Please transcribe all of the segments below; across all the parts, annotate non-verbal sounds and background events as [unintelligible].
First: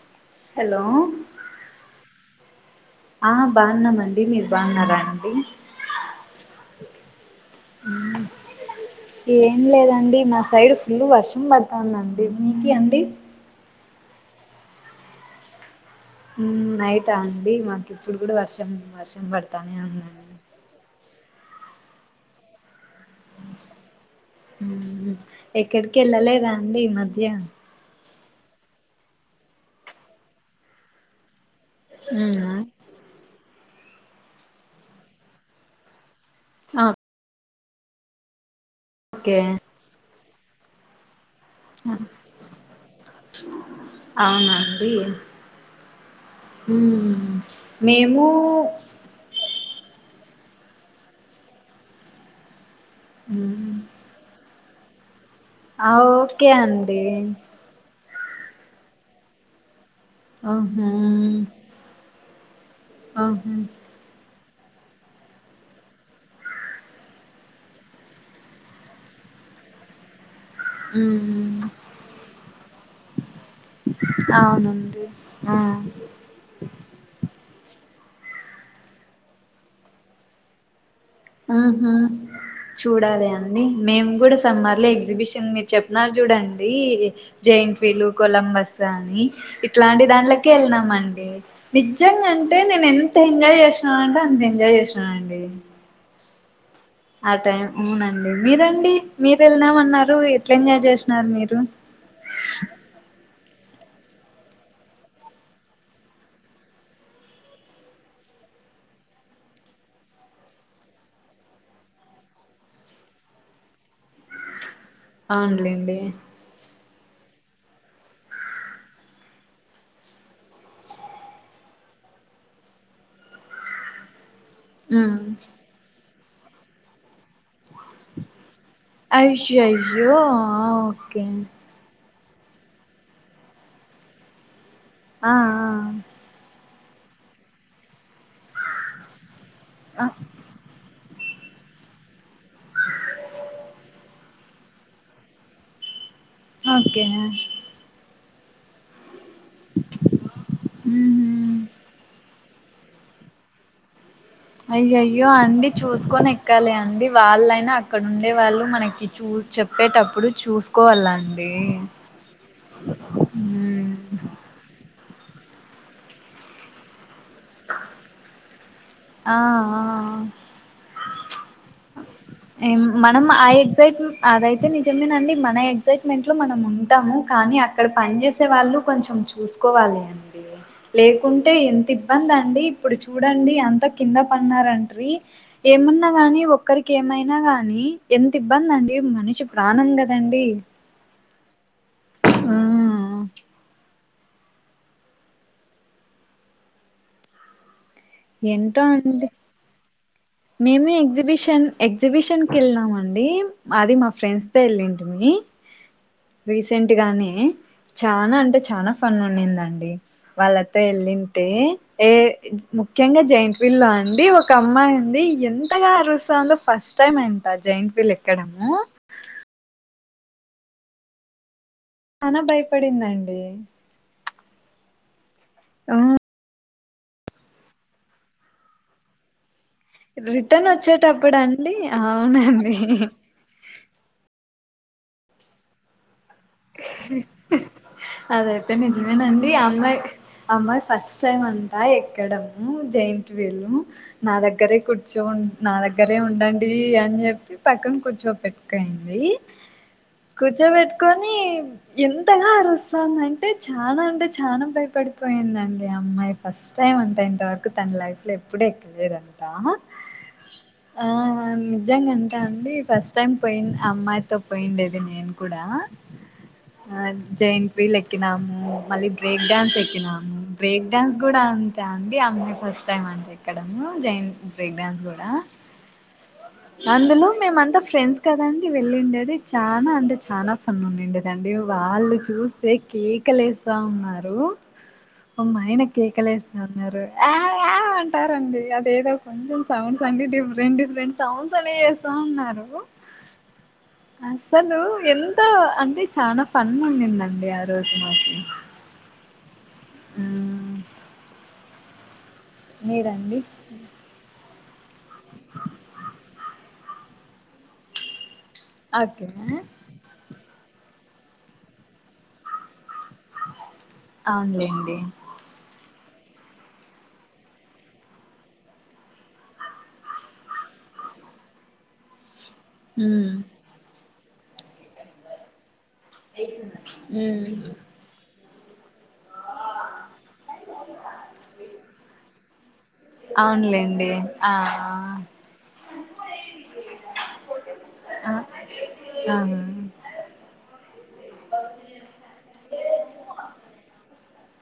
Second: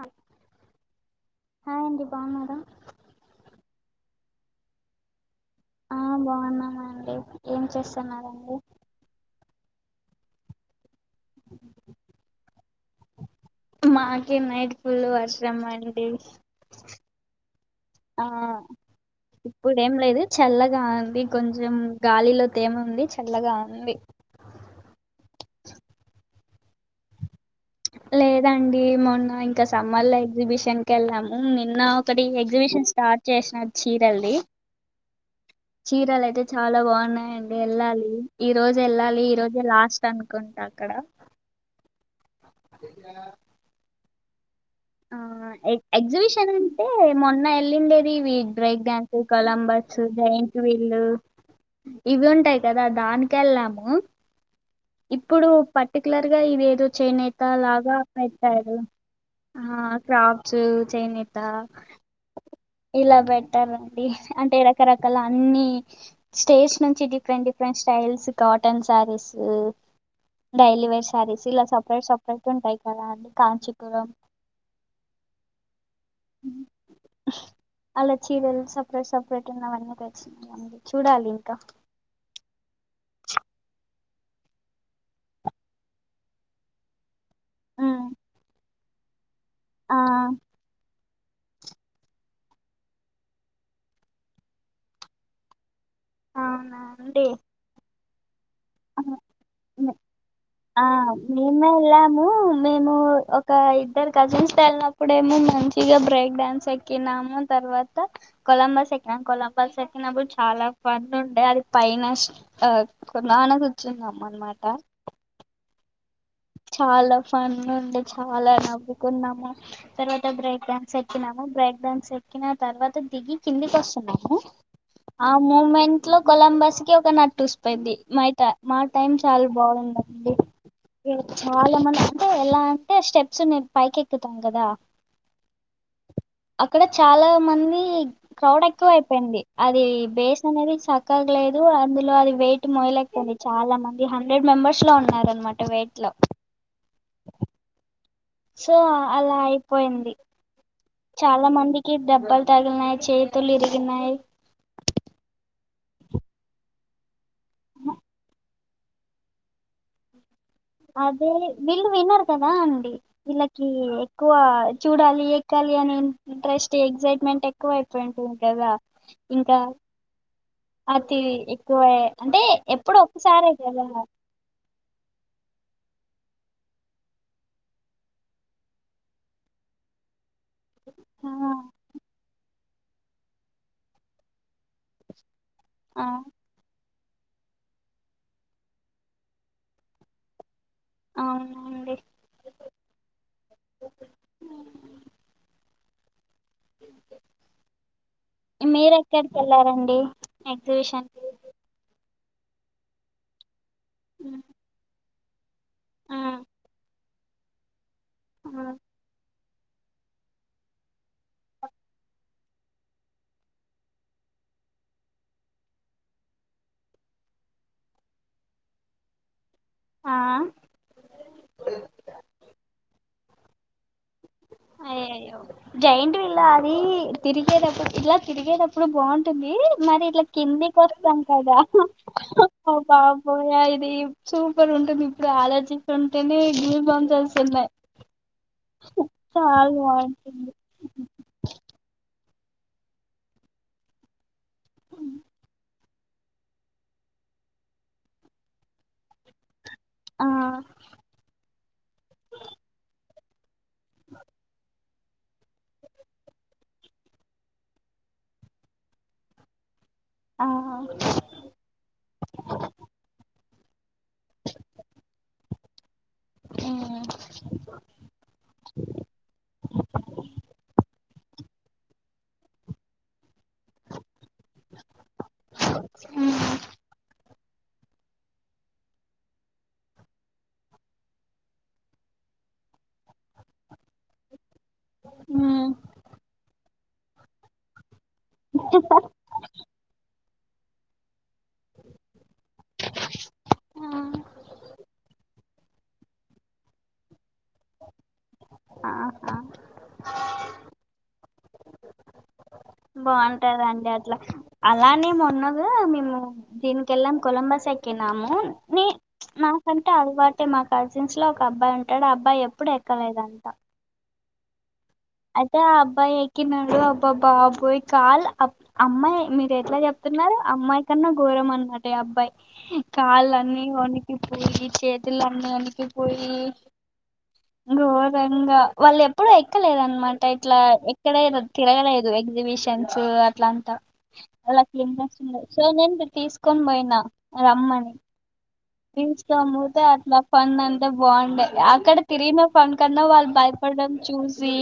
ఆ hello hi అండి బాగున్నాము ఆ బాగున్నామండి మీరు బాగున్నారానండి ఆ బాగున్నామండి ఏం చేస్తున్నరండి ఏం లేదండి నా సైడ్ ఫుల్ వర్షం పడుతదండి మీకి అండి మాకే నైట్ ఫుల్లు వర్షం అండి నైటా అండి మాకు ఇప్పుడు ఆ కూడా వర్షం వర్షం పడతానే ఇప్పుడు ఏం లేదు ఉందండి చల్లగా ఉంది కొంచెం గాలిలో తేమ ఉంది చల్లగా ఉంది ఎక్కడికి వెళ్ళలేదా అండి ఈ మధ్య లేదండి మొన్న ఇంకా సమ్మర్ల ఎగ్జిబిషన్ కెళ్ళాము నిన్న ఒకటి ఉమ్ ఎగ్జిబిషన్ స్టార్ట్ చేసిన చీరల్డి చీరలు అయితే చాలా ఆ బాగున్నాయండి వెళ్ళాలి ఈ రోజు వెళ్ళాలి ఈ ఓకే రోజే లాస్ట్ అను కుంటా అక్కడ అవునండి అ ఎ ఎగ్జిబిషన్ అంటే ఉమ్ మొన్న వెళ్ళిండేది మేము వీట్ బ్రేక్ డాన్స్ కలంబస్ చ్చు జాయింట్ వీల్ళు ఇవి ఉంటాయి కదా దానికి ఉమ్ వెళ్ళాము ఇప్పుడు ఆ పర్టికులర్ గా ఓకే ఇదిదో అండి చేనేత లాగా పెట్టాడు ఆ ఫ్రాప్స్ ఆహా చేనేత ఇలా ఆహా బెట్టారండి అంటే రకరకాల అన్ని స్టేట్స్ నుంచి different different styles cotton saris daily wear saris ఇలా ఉమ్ సపరేట్ సపరేట్ ఉంటాయి కదా అండి కాంచీకురం అవునండి ఆ అలా చీరల్ సపరేట్ సపరేట్ ఉన్న అవన్నీ తెచ్చిదండి ఊహు చూడాలి అండి మేము కూడా సమ్మర్ ల ఎగ్జిబిషన్ మీరు చెప్పిన చూడండి జైన్ట్ ఉమ్, వీలు కొలంబస్ కానీ ఆ ఇట్లాంటి దాంట్లకె వెళ్ళినాం అండి డి నిజంగా అంటే నేను ఎంత ఎంజాయ్ చేషినను అంటే అంత ఎంజాయ్ చేషినను అండి అవునా అండి ఆ టైం ఊ నండి మీరండి ఆ మీరు మే- వెళ్నామన్నారు ఎ ఆ మేమే వెళ్ళాము మేము ఒక్ క ఇద్దరు కజిన్స్ తో వెళ్ళినప్పుడేమో మంచిగా బ్రేక్ డాన్స్ ఎక్కినాము తర్వాత కొలంబస్ ఎక్కినా కొలంబస్ ఎక్కినప్పుడు చాలా ఫన్ ఉండే అది పైన గుర్చున్నాం అనమాట అవునులేండి చాలా ఫన్ ఉండే చాలా నవ్వుకున్నాము తర్వాత బ్రేక్ డాన్స్ ఎక్కినాము బ్రేక్ డాన్స్ ఎక్కిన తర్వాత దిగి కిందికి వస్తున్నాము. ఉమ్ ఆ మూమెంట్ లో కొలంబస్ కి ఒక నట్టుస్ పెంది మైట మా టైం చాలా అయ్యయ్యో బాగుందండి. క్కడ ఓకే చాలా మంది అంటే ఎలాంటె స్టెప్స్ నేన్ పైకేకుతాం గదా ఆ ఆ అక్కడ చాలా మంది క్రౌడ్ ఎక్కువ అయిపోయింది అది ఆ బేస్ అనేది చ క్కర్లేదు అందులో అది వెయిట్ మోయలేక పోయింది చాలా మంది హండ్రెడ్ మెంబర్స్ లో ఉన్నారు అనమాట వెయిట్ లో ఓకే సో అలా అయిపోయింది చాలా ఉహు మందికి డబ్బలు తగిలినాయి చేతులు ఇరిగినయి అయ్యయ్యో అండి చూసుకొని ఎక్కాలి అండి వాళ్ళైనా అక్కడ ఉండే వాళ్ళు మనకి చూ చెప్పేటప్పుడు అదే చూసుకోవాలండి వీళ్ళు వినరు కదా అండి వీళ్ళకి ఎక్కువ చూడాలి ఇ ఎక్కాలి అని ఇంట్రెస్ట్ ఎగ్జైట్మెంట్ ఎక్కువ అయిపోయి ఉంటుంది కదా ఆ ఇంకా ఆ అతి ఎక్కువే ఏం మనం ఆ ఎగ్జైట్ అదైతే తే నిజమేండి మన ఎగ్సైట్మెంట్ లో మనం ఉంటాము కానీ అక్కడ పని చేేసే వాళ్ళు కొంచెం చూసు కోవాలి అండి ఆ లేకుంటే ఎంత ఇబ్బంది అండి ఇప్పుడు చూడండి అంత కింద పన్నారంట్రీ ఆ ఏమన్నా గాని ఒక్కరికి కేమైనా గాని ఎంత ఇబ్బంది అండి మనిషి ప్రాణం కదండి అవునండి ఊమ్ మీరు ఎక్కడికి వెళ్ళారండి మేము ఎగ్జిబిషన్ కి ఎగ్జిబిషన్ ఎగ్జిబిషన్ కి వెళ్ళినాం అండి అది మా ఫ్రెండ్స్ తో వెళ్ళిం టీమి ఆ రీసెంట్ గానే చానా అంటే చానా ఫన్ ఉండింద అండి వాళ్ళతో వెళ్ళింటే ఏ ముఖ్యంగా జైంట్ వీల్ లో అండి ఒక అమ్మాయి అండి ఎంతగా అరుస్తందో ఫస్ట్ టై అంటా జైంట్ వీల్ ఎక్కడము ఆ చానా భయపడింది అండి అయ్యయ్యో జైంట్ వీల్ ఆ అది తిరిగేటప్పుడు ఇట్లా తిరిగేటప్పుడు బాగుంటుంది మరి ఇలా రిటర్న్ కిందికి వస్తాం వచ్చేటప్పుడు కదా అండి అవునండి బాబోయ్ ఇది చూ సూపర్ ఉంటుంది ఇప్పుడు ఆలోచిస్తుంటేనే గూస్ బంప్స్ వస్తున్నాయి అది అయితే నిజమే అవునండి చాలా అమ్మాయి బాగుంటుంది అమ్మాయి ఫస్ట్ టైమ్ అంటా ఎక్కడం ఊ జైంట్ వీల్ నా దగ్గరే కూర్చో నా దగ్గరే ఉండండి అని చెప్పి పక్కన కూర్చోపెట్టుకోయింది ఆ కూర్చోబెట్టుకొని ఎంతగా అరుస్తందంటే టే చానా అంటే చానా భయ పడిపోయిందండి అమ్మాయి ఫస్ట్ టైమ్ అంటా ఇంతవరకు తన లైఫ్ లో ఎప్పుడూ ఎక్కలేదంటా ఆ ఆ నిజంగా అంట అండి ఫస్ట్ టైం పోయిన్ అమ్మాయితో పోయిండేది నేను కూడా ఆ జైంట్ వీల్ ఎక్కినాము మళ్ళీ బ్రేక్ డాన్స్ ఎక్కినాము బ్రేక్ డాన్స్ కూడా అంతే అండి అమ్మాయి ఫస్ట్ టైమ్ అంట ఎక్కడము జైన్ బ్రేక్ డాన్స్ కూడా ఉమ్ అందులో మేమ అంతా ఫ్రెండ్స్ కదండి వెళ్ళిండేది అది చాలా అంటే చానా ఫన్ ఉండిడేది అండి వాళ్ళు చూస్తే కేకలు వేస్తా ఉన్నారు మా ఉమ్ ఆయన కేకలు ఎస్త ఉన్నారు అయ్ అయ్ ఉంటారండి అదేదో కొంచెం సౌండ్స్ అండి డిఫరెంట్ డిఫరెంట్ సౌండ్స్ అని చేస్తా ఉన్నారు ఉమ్ అసలు ఎంత అంటే చానా ఫన్ ఉడిందండి ఆ రోజు మాకు ఆహా ఊ బాగుంటాదండి అట్లా అలానే మేము కూడా దీనీకెళ్ళం కొలంబస్ ఎక్కినాము నీ ఓకే మాకాంత అలవాటే మాకు కజిన్స్ లో ఒక అబ్బాయి ఉంటాడు ఆ అబ్బాయి ఎప్పుడు ఎక్కలేదంట అవునులెండి అయితే ఆ అబ్బాయి ఎక్కినాడు అబ్బా బాబోయ్ కాల్ అమ్మాయి మీరు ఎట్లా చెప్త ఉన్నారు అమ్మాయి కన్నా గోరం అన్నమాట ఈ అబ్బాయి మ్మ్ కాళ్ళన్నీ వనికిపోయి చేతులన్నీ వనికిపోయి మ్మ్ పోయి ఘోరంగా వాళ్ళు ఎప్పుడూ ఎక్కలేద అట్లాంతా అవునులేండి ఆ [unintelligible] తీసుకొని పోయినా మని ఆ ఆ తీస్తాము, ఐతే అట్లా ఫన్ అంతే బాగుండే అక్కడ తిరిగిన ఫన్ కన్నా వాళ్ భయపడడం చా చూసి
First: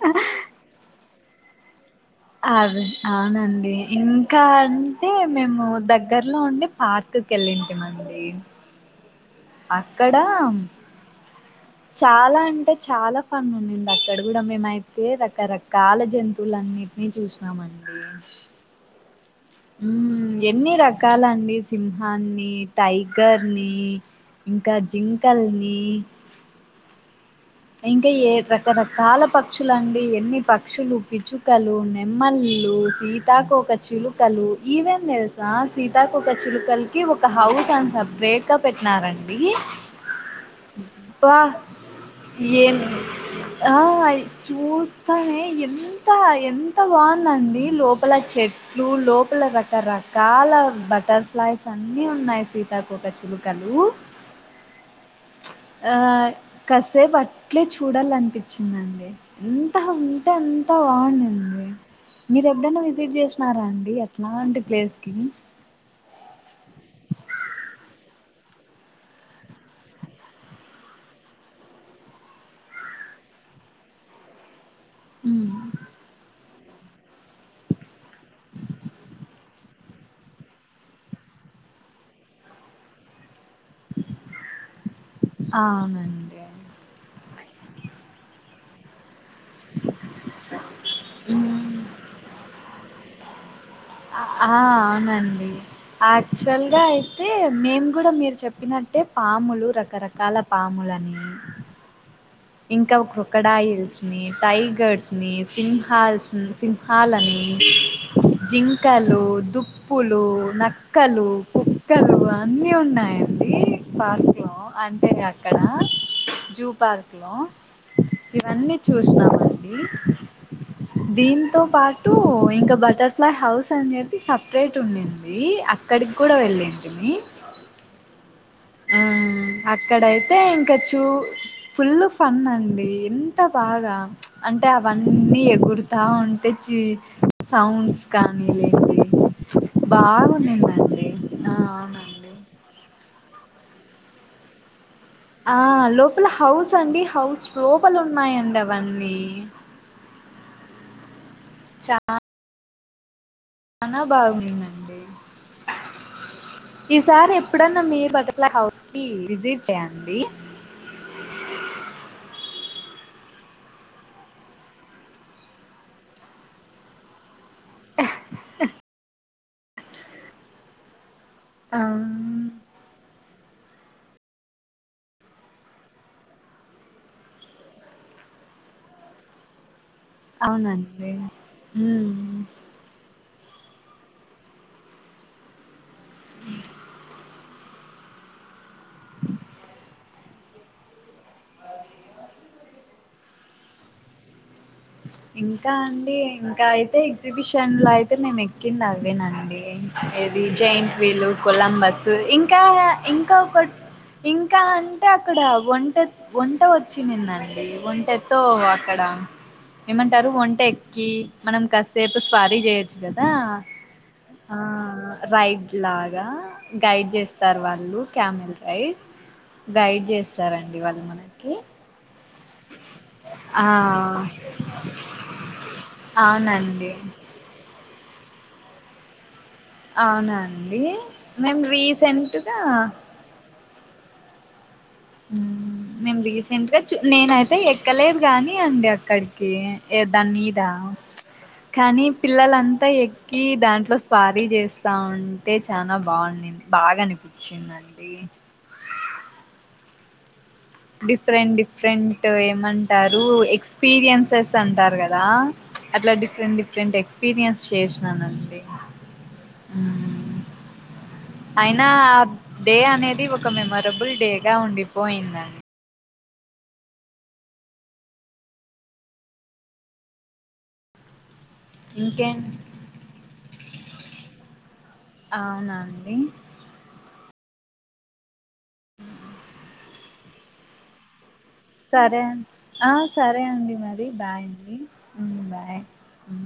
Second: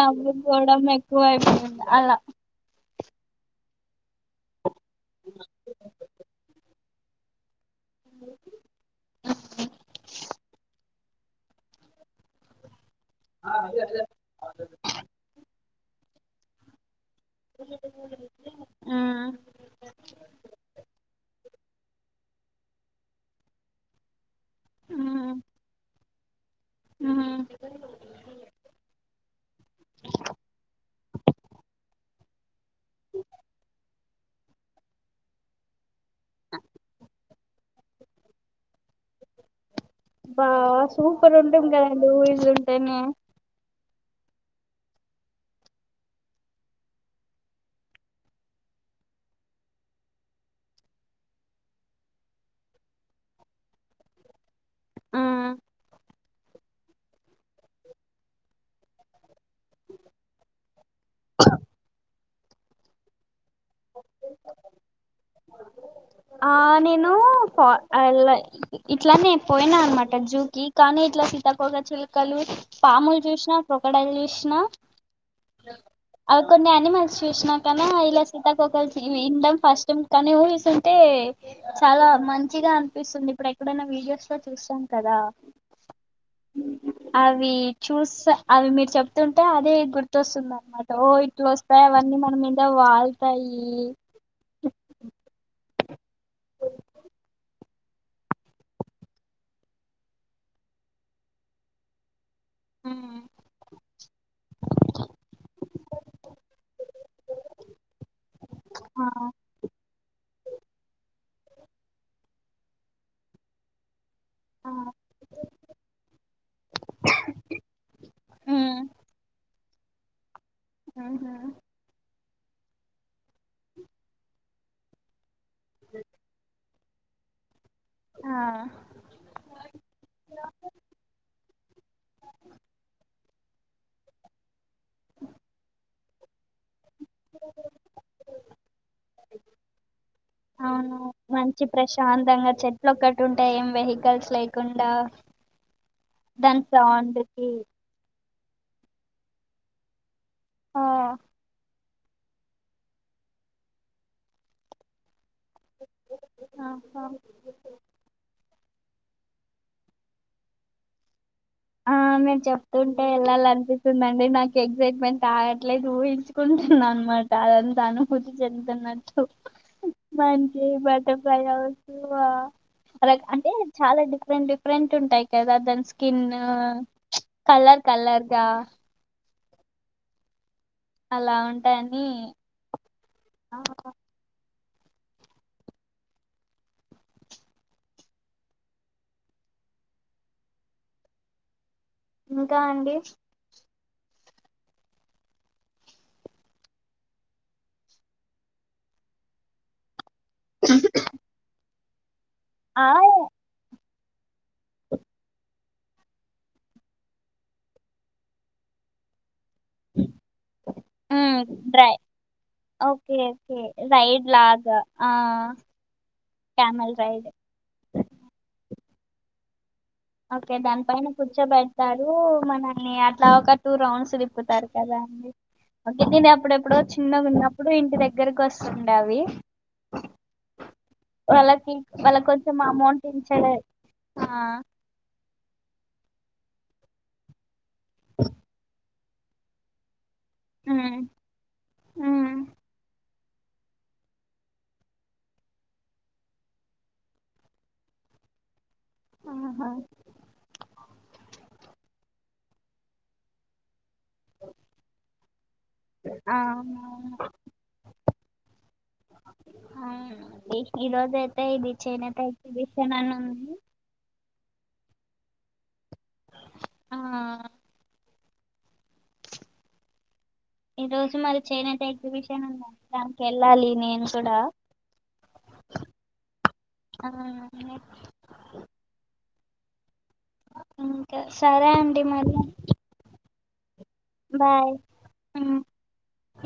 నవ్వుకోవడం ఎక్కువ అయిపోయింది అలా అదే అవునండి ఇంకా అంటే మేము దగ్గర్లో ఉండి పార్క్ కెళ్ళింటి మండీ అక్కడ చాలా అంటే చాలా ఫన్ ఉనింది అక్కడ కూడా మేమైతే రకరకాల జంతువులన్ని అన్నీ చూసినామండి ఉమ్, ఎన్ని రకాల అండి సింహాన్ని టైగర్ ని ఇంకా జింకల్ని ఆ ఇంకా ఏ రకరకాల పక్షులండి ఎన్ని పక్షులు పిచ్చుకలు నెమల్ ళ్లు సీతాకోక చిలుకలు ఈవేం తెల్సా సీతాకోక చిలుకల్కి ఒక ఒక హౌస్ అన్ సప్రేట్ గా పెట్నారండి బా సూపర్ ఉంటుంద్ కదండి ఏన్ ఊహిస్తుంటేనే ఆ చూస్తానే ఎంత ఎంత బాగుందండి లోపల చెట్ ఫ్లూ లోపల రకరకాల బటర్ఫ్లైస్ అన్నీ ఉన్నాయి సీతాకోక చిలుకలు ఊ ప్చ్ ఉమ్. ఆ కస్ సేప్ అట్లే చూడాలనిపిచ్చిదిం అండి ఎంతః అంటే అం అంత బాగునింది మీరు ఎప్పుడైనా వి సిట్ చేసినారా అండి అట్లాంటి ప్లేస్ కి ఆ నేను పో ఇట్లానే పోయినా అనమాట జూకి కానీ ఇట్లా సీతకోక చిలుకలు పాముల్ చూసినా క్రోకొడయ్ల్ చూసినా ఆ కొన్ని ఆనిమల్స్ చూస్ కాని ఇలా సీతకోక ఇందం ఫస్టం కానీ ఊహిస్సుంటే టే చాలా మంచిగా అనిపిస్తుంది, ఇప్పుడు ఎక్కడైనా వీడియోస్ లో చూస్తాం కదా ఆ అవునండి అవి చూస్స అవి మీరు చెప్ తుంటే అదే గుర్తొస్తుంది, అనమాట ఓ ఇట్ల ఉమ్, వస్తాయ్ అవన్నీ మన మీద వాల్తాయి అ ఆ అవునండి యాక్చువల్ గా అయితే మేము కూడా మీరు చెప్పినట్టే పాములు రకరకాల పాములు అని ఇంకా క్రొకొడైల్స్ ని, టైగర్స్ ని, సింహాల్స్ సింహాలని ఆ జింకలు, దుప్పులు నక్కలు, కుక్కలు, అన్నీ ఉన్నాయండి పార్ లో ఆ అంటే అక్కడ జూ పార్క్ లో ఇవన్నీ ఉమ్ చూసినామండి. ఉహు దీంతో పాట్ టు ఇంకా బటర్ఫ్లై హౌస్ అని చెప్పి సప్రేట్ ఉనింది అక్కడికి కూడా వెళ్ళి టిమి ఆ ఆ అక్కడైతే ఇంకా చూ పుల్ ఫన్ అండి ఎంత బాగా అంటే అవన్నీ ఎగుర్తా ఉం తెచ్చి సౌండ్స్ కానీ లేండి అవును బాగునిందండి ఆ అవునండి ట్టు ఉంటాయ్ ఏం వెహికల్స్ లేకుండా ఆ లోపల దాని హౌస్ అండి సౌండ్ హౌస్ కి లోపల ఉన్నాయం డవన్నీ ఆ చా చనా బాగుందండి ఆహా ఈసారి ఎప్పుడన్న మీ బటర్ఫ్లై హౌస్ విజిట్ చేయండి ఆ మీరు చెప్తుంటే వెళ్ళాలి అనిపిస్తుందిండి నాకు ఎగ్సైట్మెంట్ ఆగట్లేదు ఊహించుకుంటున్నా అనమాట అదంతా అనుభూతి చెంతన్నట్టు మంచి బస్ బటర్ఫ్లై ఆ హౌస్ అలా అంటే చాలా డిఫరెంట్ డిఫరెంట్ ఉంటాయి కదా దాని స్కిన్ ఆ కల్లర్ కల్లర్ గా అవునండి అలా ఉంటాని మ్మ్ ఇంకా అండి ఇంకా అండి ఇంకా అయితే ఎగ్జిబిషన్ లో అయితే మేము ఎక్కింది అవేనండి ఇది జైంట్ వీలు కొలంబస్ ఇంకా ఆ ఇంకా ఒక ఇంకా అంటే అక్కడ ఒంటె ఒంటె వచ్చిందండి ఒంటెతో అక్కడ ఏమంటారు ఒంటె ఎక్కి మనం డ్రై కాససేపు స్వారీ చేయొచ్చు ఓకే కదా ఓకే రైడ్ ఆ లాగా ఆ రైడ్ లాగా క్యామెల్ గైడ్ రైడ్ చేస్తారు వాళ్ళు క్యామెల్ రైడ్ గైడ్ ఓకే చేస్తారండి దాని వాళ్ళు పైన మనకి కూర్చోబెడతారు మనని అట్లా ఒక ఆ టూ రౌండ్స్ తిప్పుతారు కదా ఓకే నేను ఎప్పుడెప్పుడో అవునండి చిన్నగా ఉన్నప్పుడు ఇంటి దగ్గరకి వస్తుండ అవి అవునండి మేము వాళ్ళకి వాళ్ళకి రీసెంట్గా కొంచెం అమౌంట్ ఇంచడం ఆ నేను రీసెంట్ గా చూ నేనయితే ఎక్కలేదు గానీ అండి అక్క అక్కడికి ఏ దాని మీద ఉమ్ కానీ ఉమ్ పిల్లలంతా ఎ కి దాంట్లో స్పారీ చేస్తా ఉంటే చాల బాగుంది బాగా అనిపించిందిండి అ ఆహా డిఫరెంట్ డిఫరెంట్ ఏమంటారు ఎక్స్పీరియన్సెస్ అంటారు కదా అట్లా డిఫరెంట్ డిఫరెంట్ అవునవును ఎక్స్పీరియన్స్ చేసినానండి ఆ మ్మ్. ఈ రోజ్ ఐతే అయినా ఆ డే అనేది ఒక ఉంది మెమొరబుల్ డేగా ఉండిపోయిందని ఆ ఈ రోజు మరి చనతే ఇంకేం ఎగ్జిబిషన్ ఉంది దానికి వెళ్ళాలి నేను కూడా అవునాండి మ ఇంకా సరే అండి సరే అ మరి ఆ సరే అండి మరి బాయ్ అండి ఉ ఉమ్ బాయ్ అ